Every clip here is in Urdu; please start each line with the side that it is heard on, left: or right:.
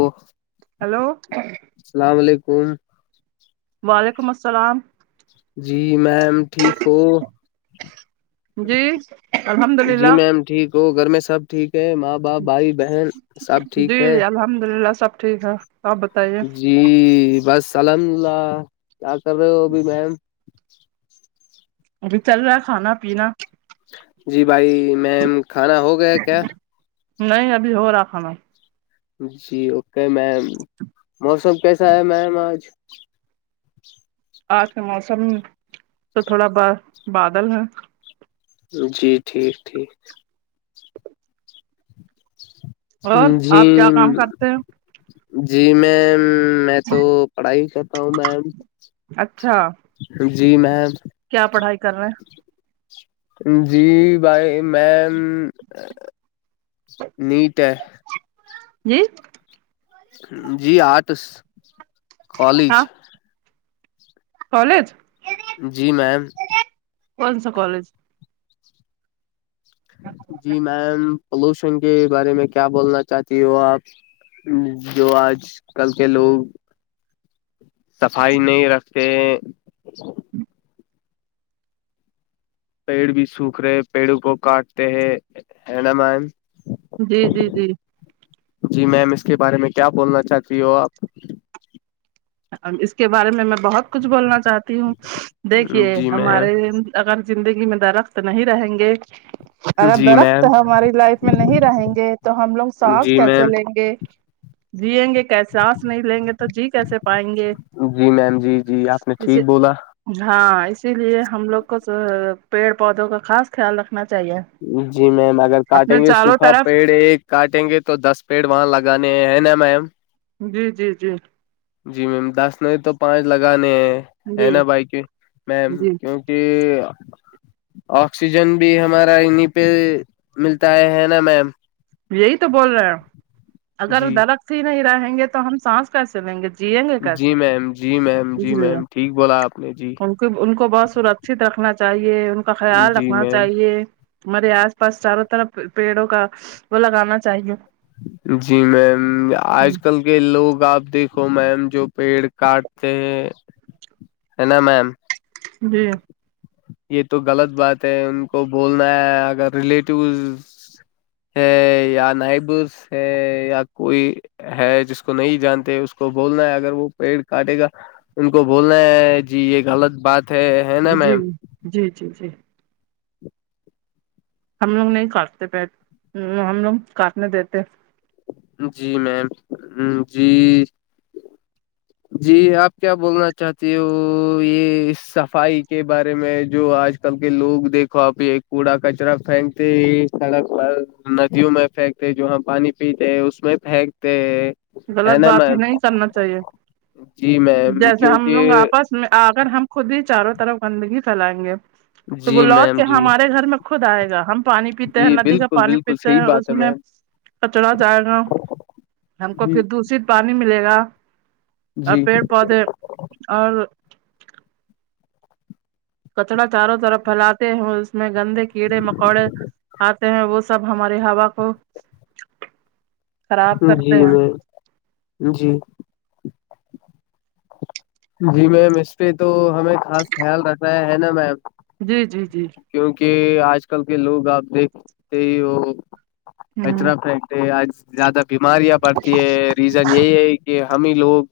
left: وہ
right: ہلو
left: السلام علیکم
right: وعلیکم السلام
left: جی میم ٹھیک ہو
right: جی الحمد
left: جی
right: للہ
left: میم ٹھیک ہو گھر میں سب ٹھیک ہے ماں باپ بھائی بہن سب ٹھیک
right: جی
left: ہے
right: الحمد للہ سب ٹھیک ہے آپ بتائیے
left: جی بس الحمد اللہ کیا کر رہے ہو ابھی میم
right: ابھی چل رہا ہے کھانا پیینا
left: جی بھائی میم کھانا ہو گیا کیا
right: نہیں ابھی ہو رہا کھانا
left: جی اوکے میم موسم کیسا ہے میم آج
right: آج کا موسم تو تھوڑا ب بادل ہے
left: جی ٹھیک ٹھیک
right: اور
left: جی
right: آپ کیا کام کرتے ہیں
left: جی میںیم میں تو پڑھائی کرتا ہوں میم
right: اچھا
left: جی میم
right: کیا پڑھائی کر رہے ہیں
left: جی بھائی میم نیٹ ہے
right: جی
left: جی آرٹس کالج
right: ہاں کالج
left: جی میم
right: کون سا کالج
left: جی میم پولوشن کے بارے میں کیا بولنا چاہتی ہو آپ جو آج کل کے لوگ صفائی نہیں رکھتے پیڑ بھی سوکھ رہے پیڑوں کو کاٹتے ہیں ہے نا میم
right: جی جی جی
left: جی میم اس کے بارے میں کیا بولنا چاہتی ہو آپ
right: ا اس کے بارے میں میں بہت کچھ بولنا چاہتی ہوں دیکھیے
left: جی
right: ہمارے
left: میم
right: اگر زندگی میں درخت نہیں رہیں گے اگر
left: جی
right: درخت
left: میم
right: ہماری لائف میں نہیں رہیں گے تو ہم لوگ سانس
left: جی
right: کیسے
left: میم
right: لیں گے جیئیں گے کیساساس نہیں لیں گے تو جی کیسے پائیں گے
left: جی میم جی جی آپ نے ٹھیک
right: جسے
left: بولا
right: ہاں اسی لیے ہم لوگ کو پیڑ پودوں کا خاص خیال رکھنا چاہیے
left: جی میم اگر کاٹیں
right: اپنے
left: گے
right: چاروں
left: سوکھا
right: طرف
left: پیڑ ایک کاٹیں گے تو دس پیڑ وہاں لگانے ہیں نا میم
right: جی جی جی
left: جی میم دس نہیں تو پانچ لگانے ہیں ہے
right: جی
left: نا بھائی کی میم
right: جی
left: کی کہ آکسیجن بھی ہمارا انیں پہ ملتا ہے ہے نا میم
right: یہی تو بول رہے ہیں اگر وہ
left: جی
right: درخت ہی نہیں رہیں گے تو ہم سانس کیسے لیں گے جیئیں گے
left: جی
right: کیسے
left: میم جی میم جی
right: اس لیے
left: میم ٹھیک بولا آپ نے جی
right: ان ان کو بہت سرکچت رکھنا چاہیے ان کا خیال
left: جی
right: رکھنا
left: میم
right: چاہیے ہمارے آس پاس چاروں طرف پیڑوں کا وہ لگانا چاہیے
left: جی میم
right: جی
left: آج کل کہ لوگ آپ دیکھو میم جو پیڑ کاٹتے ہیں ہے نا میم
right: جی
left: یہ تو غلط بات ہے ان کو بولنا ہے اگر ریلیٹیوز ہے یا نائبرس ہے یا کوئی ہے جس کو نہیں جانتے اس کو بولنا ہے اگر وہ پیڑ کاٹے گا ان کو بولنا ہے جی یہ غلط بات ہے ہے نا
right: جی
left: میم
right: جی جی جی ہم لوگ نہیں کاٹتے پیڑ ہم لوگ کاٹنے دیتے
left: جی میم جی جی آپ کیا بولنا چاہتی ہو یہ صفائی کے بارے میں جو آج کل کے لوگ دیکھو آپ یہ کوڑا کچرا پھینکتے سڑک پر ندیوں میں پھینک جو ہاں پانی پیتے اس میں پھینکتے
right: غلط
left: نا
right: بات ہے
left: میم
right: نہیں کرنا چاہیے
left: جی میم
right: جیسے ہم لوگ
left: کیونکہ
right: آپس آگر ہم خود ہی چاروں طرف گندگی پھیلائیں گے تو وہ
left: جی
right: لوٹ
left: میم
right: کے
left: جی
right: ہمارے گھر میں خود آئے گا ہم پانی پیتے ہیں
left: جی
right: ندی کا
left: بالکل
right: پانی
left: بالکل
right: پیتے
left: صحیح
right: ہیں
left: بات
right: اس
left: ہے
right: میں
left: میم
right: کچرا جائے گا ہم کو
left: جی
right: پھر دشت پانی ملے گا اور
left: جی
right: پیڑ پودے اور کچرا چاروں طرف پھیلاتے ہیں اس میں گندے کیڑے مکوڑے آتے ہیں وہ سب ہماری ہوا کو خراب
left: [inaudible] جی
right: کرتے ہیں
left: میں جی جی میم اسٹری تو ہمیں خاص خیال رکھتا ہے ہے نا میم
right: جی جی جی
left: کیوںکہ آج کل کے لوگ آپ دیکھتے ہی ہو
right: ہوں
left: کچرا پھے آج زیادہ بیماریاں بڑتی ہے ریزن یہی ہے کہ ہم ہی لوگ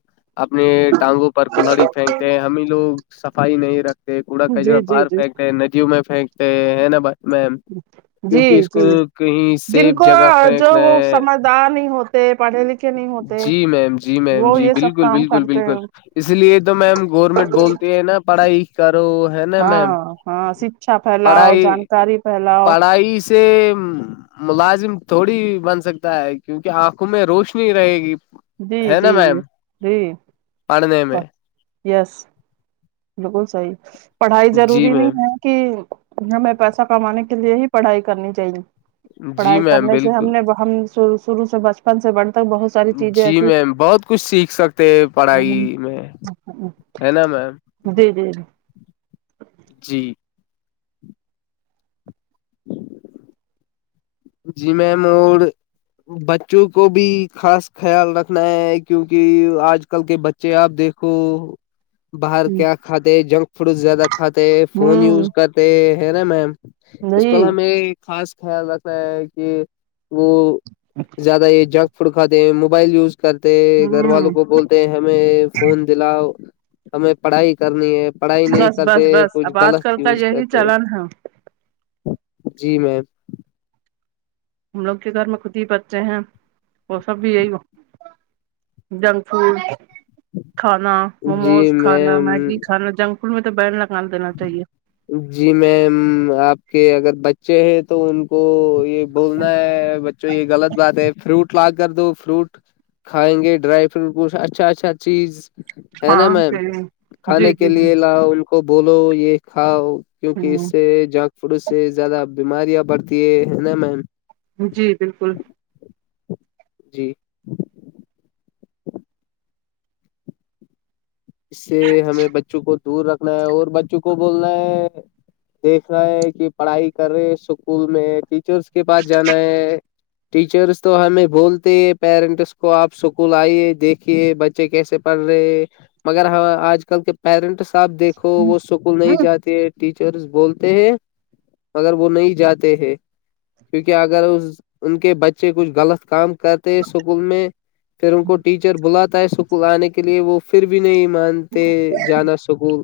left: اپنے ٹانگوں پر کولہڑی پھینکتے ہیں ہمیں لوگ صفائی نہیں رکھتے کوڑا کچڑا
right: جی جی
left: باہر
right: جی
left: پھینکتے ہیں ندیوں میں پھینکتے ہیں نا بھائی
right: جی جی
left: کہیں
right: جن
left: سیف
right: کو
left: جگہ
right: جو
left: پھینکنا
right: وہ
left: ہے
right: سمجھدار نہیں ہوتا پڑانی ل
left: جی میم جی میم جی
right: سب
left: بالکل
right: کام
left: بالکل
right: کرتے
left: بالکل
right: ہیں
left: اس لیے تو میم گورنمنٹ بولتے ہیں نا پڑھائی کرو ہے نا میم
right: ہاں ہاں شکچھا پھیلاؤ
left: پڑھائی
right: جانکاری پھیلاؤ
left: پڑھائی سے ملازم تھوڑی بن سکتا ہے کیونکہ آنکھوں میں روشنی ک رہے گی
right: جی
left: ہے
right: جی
left: نا میم
right: یس جی
left: پڑھنے میں
right: یس بالکل صحیح پڑھائی
left: جی
right: ضروری نہیں ہے
left: میم
right: کہ ہمیں پیسہ کمانے کے لیے ہی پڑھائی کرنی چاہیے
left: جی
right: پڑھائی
left: میم
right: کرنے سے ہم
left: بالکل
right: نے ہم شروع سے بچپن سے بڑھ تک بہت ساری چیزیں
left: جی
right: ایسی
left: میم بہت کچھ سیکھ سکتے ہیں پڑھائی میں ہے نا میم
right: جی جی جی
left: جی جی میم اور بچوں کو بھی خاص خیال رکھنا ہے کیونک آج کل کے ب چے آپ دیکھو باہر
right: ہ
left: کیا کھاتے ہیں جنک فوڈ زیادہ کھاتے فون یوز کرتے ہیں ہے نا میم
right: ہ
left: اس پر
right: جی
left: ہمیں خاص خیال رکھنا ہے کہ وہ زیادہ یہ جنک فوڈ کھاتے ہیں موبائل یوز کرتے ہیں گھر والوں
right: ہ
left: کو بول ہمیں فون دلاؤ ہمیں پڑھائی کرنی ہے پڑھائی نہیں
right: بس بس
left: کرتے
right: بس
left: کچھ
right: اب آج کل
left: غلط
right: کا
left: یوز
right: یہی
left: کرتے
right: چلن ہے
left: جی میم
right: ہم لوگ کے گھر میں خود ہی بچے ہیں وہ سب بھی یہی وہ جنک فوڈ کھانا
left: جی
right: موموز کھانا
left: میم
right: میگی کھانا جنک اسکول میں تو بیین لگال دا چاہیے
left: جی میم آپ کے اگر بچے ہیں تو ان کو یہ بولنا ہے بچوں یہ غلط بات ہے فروٹ لا کر دو فروٹ کھائیں گے ڈرائی فروٹ کچھ اچھا اچھا چیز ہے نا
right: ہاں
left: میم
right: جی
left: کھانے
right: جی
left: کے
right: جی
left: لیے لاؤ ان کو بولو یہ کھاؤ کیونکہ اس
right: ہ
left: سے جنک فوڈ سے زیادہ بیماریاں بڑھتی ہے نا میم
right: جی بالکل
left: جی اس سے ہمیں بچوں کو دور رکھنا ہے اور بچوں کو بولنا ہے دیکھ رہا ہے کہ پڑھائی کر رہے اسکول میں ٹیچرس کے پاس جانا ہے ٹیچرس تو ہمیں بولتے ہے پیرنٹس کو آپ اسکول آئیے دیکھیے بچے کیسے پڑھ رہے مگر ہ آج کل کے پیرنٹ صاحب دیکھو وہ اسکول
right: ہ
left: نہیں جاتے ٹیچرز بولتے ہیں مگر وہ نہیں جاتے ہیں کیوںکہ اگر اس ان کے بچے کچھ غلط کام کرتے ہیں اسکول میں پھر ان کو ٹیچر بلاتا ہے اسکول آنے کے لیے وہ پھر بھی بھی نہیں مانتے جانا سکول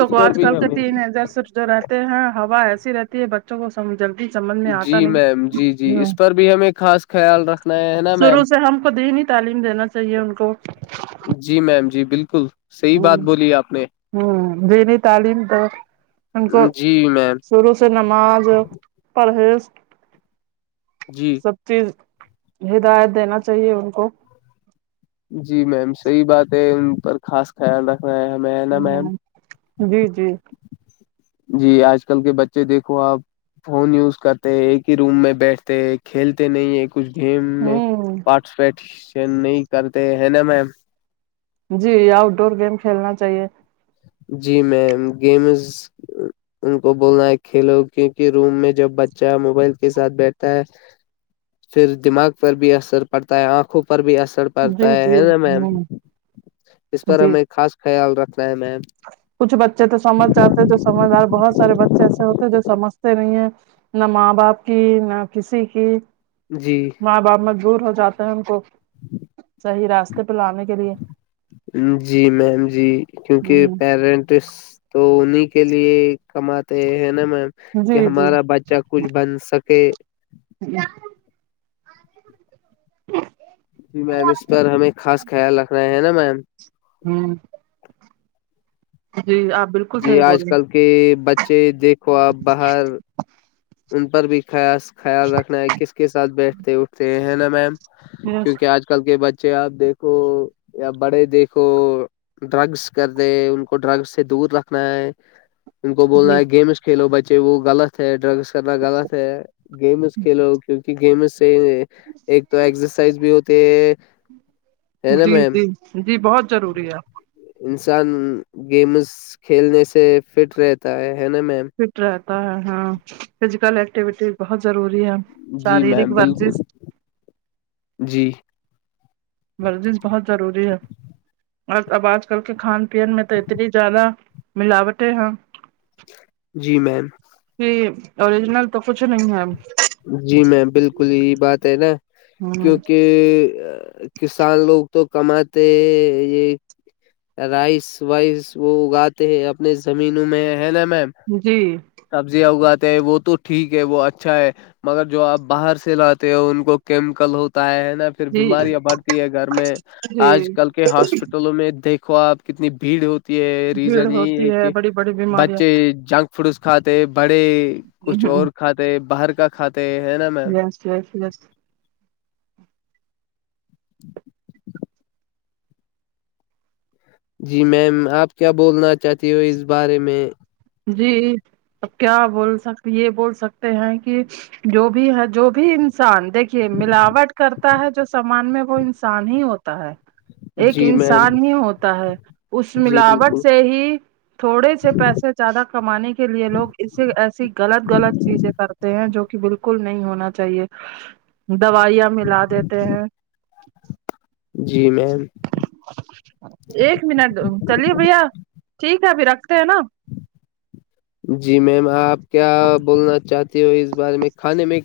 left: اس پر بھی ہمیں
right: ار سو جو رہتے ہیں ہا ایسی رہتی ہے ب بچوں کو س جلدی سمجھ میں آتا
left: جی میم جی
right: نہیں
left: جی
right: ہ
left: اس پر بھی ہمیں خاص خیال رکھنا ہے نا
right: شروع
left: میم
right: سے ہم کو دہنیی تعلیم دینا چاہیے ان کو
left: جی میم جی بالکل صحیح
right: ہ
left: بات بولی آپ نے
right: ہوں دینی تعلیم تو ان کو
left: جی میم
right: شروع سے نماز پرہیز
left: جی
right: سب چیز ہدایت دینا چاہیے ان کو
left: جی میم صحیح بات ہے ان پر خاص خیال رکھنا ہے ہمیں ہے نا میم
right: ہوں جی جی
left: جی آج کل کے بچے دیکھو آپ فون یوز کرتے ایک ہی روم میں بیٹھتے کھیلتے نہیں ایک کچھ گیم میں
right: ہوں
left: پارٹیسپیٹن نہیں کرتے ہیں نا میم
right: جی آؤٹ ڈور گیم کھیلنا چاہیے
left: جی میم گیمز ان کو بولنا ہے کھیلو کیونکہ روم میں جب بچہ موبائل کے ساتھ بیٹھتا ہے پھر دماغ پر بھی اثر پڑتا ہے آنکھوں پر بھی اثر پڑتا
right: جی
left: ہے
right: جی
left: ہے نا میم
right: ہ
left: اس پر
right: جی
left: ہمیں خاص خیال رکھنا ہے میم
right: کچھ بچے تو سمجھ جاتے جو سمجھدار بہت سارے بچے ایسے ہوتے ہیں جو سمجھتے نہیں ہیں نہ ماں باپ کی نہ کسی کی
left: جی
right: ماں باپ مجبور ہو جاتے ہیں ان کو راستے پ لانے کے لیے
left: جی میم جی کیونکہ
right: ہ
left: پیرنٹس تو انہیں کے لیے کماتے ہیں نا میم کہ
right: جی
left: ہمارا
right: جی
left: بچہ کچھ بن سکے
right: یا [inaudible]
left: جی میم اس پر ہمیں خاص خیال رکھنا ہے نا میم
right: ہوں جی آپ بالکل
left: جی
right: صحیح
left: آج
right: بول
left: کل
right: رہے
left: کے بچے دیکھو آپ باہر ان پر بھی خیا خیال رکھنا ہے کس کے ساتھ بیٹھتے اٹھتے ہیں نا میم
right: ہیں
left: کیونکہ آج کل کے بچے آپ دیکھو یا بڑے دیکھو ڈرگس کر د ان کو ڈرگس سے دور رکھنا ہے ان کو بولنا
right: جی
left: ہے گیمس کھیلو بچے وہ غط ہے ڈرگس کرنا غلط ہے گیمس کھیلو کیوںکہ گیمز صحیح ایک تو ایکسرسائز بھی ہوتی ہے نا
right: جی
left: میم
right: جی جی بہت روری ہے
left: انسان گیمز کھیلنے سے فٹ رہتا ہے ہے نا میم
right: فٹ رہتا ہے ہاں فزیکل ایکٹیوٹی بہت ضروری ہے
left: جی
right: شارییرک
left: میم بالکل
right: ورزش
left: جی
right: ورزش بہت ضروری ہے اب آج کل کے کھان میں تو اتنی زیادہ ملاوٹیں ہ
left: جی میم
right: ج اورریجنل تو کچھ نہیں ہے [unintelligible]
left: جی میںی بالکل یہی بات ہے نا
right: ہ
left: کیونکہ [unintelligible] کسان لوگ تو کماتے یہ رائس وائس وہ اگاتے ہیں اپنے زمینوں میں ہے نا میم
right: جی [unintelligible]
left: سبزیاں اگاتے ہیں وہ تو ٹھیک ہے وہ اچھا ہے مگر جو آپ باہر سے لاتے ہو ان کو کیمیکل ہوتا ہے نا پھر
right: جی
left: بیماریاں بڑھتی ہے گھر میں
right: جی
left: آج کل کے ہاسپٹل ٹلوں میں دیکھو آپ کتنی بھیڑ ہو
right: بھیڑ
left: ریزن یہی
right: ہوتی
left: ہے کہ
right: بڑی بڑی بیماریاں
left: بچے جنک فروس کھاتے بڑے کچھ اور کھاتے باہر کا کھاتے ہے نا میم
right: جیی [unintelligible]
left: [inaudible] جی میم آپ کیا بولنا چاہتی ہو اس بارے میں
right: جی ا کیا بول سک یہ بول سکتے ہیں کہ جو بھی ہے جو بھی انسان [unintelligible] دیکھیے ملاوٹ کرتا ہے جو سامان میں وہ انسان ہی ہوتا ہے [unintelligible] ایک
left: جی میم
right: انسان ہی ہوتا ہے اس
left: جی
right: ملاوٹ
left: بالکل
right: سے ہی [unintelligible] تھوڑے سے پیسے زیادہ کمانے کے لیے لوگ اسے ایسی غلط غلط چیزیں کرتے ہیں جو کہ بالکل بالکل نہیں ہونا چاہیے دوائیاں ملا دیتے ہیں
left: جی میم
right: ایک منٹ چلیے بھیا ٹھیک ہے اب رکھتے ہیں نا
left: جی میم آپ کیا بولنا چاہتی ہو اس بارے میں کھانے میں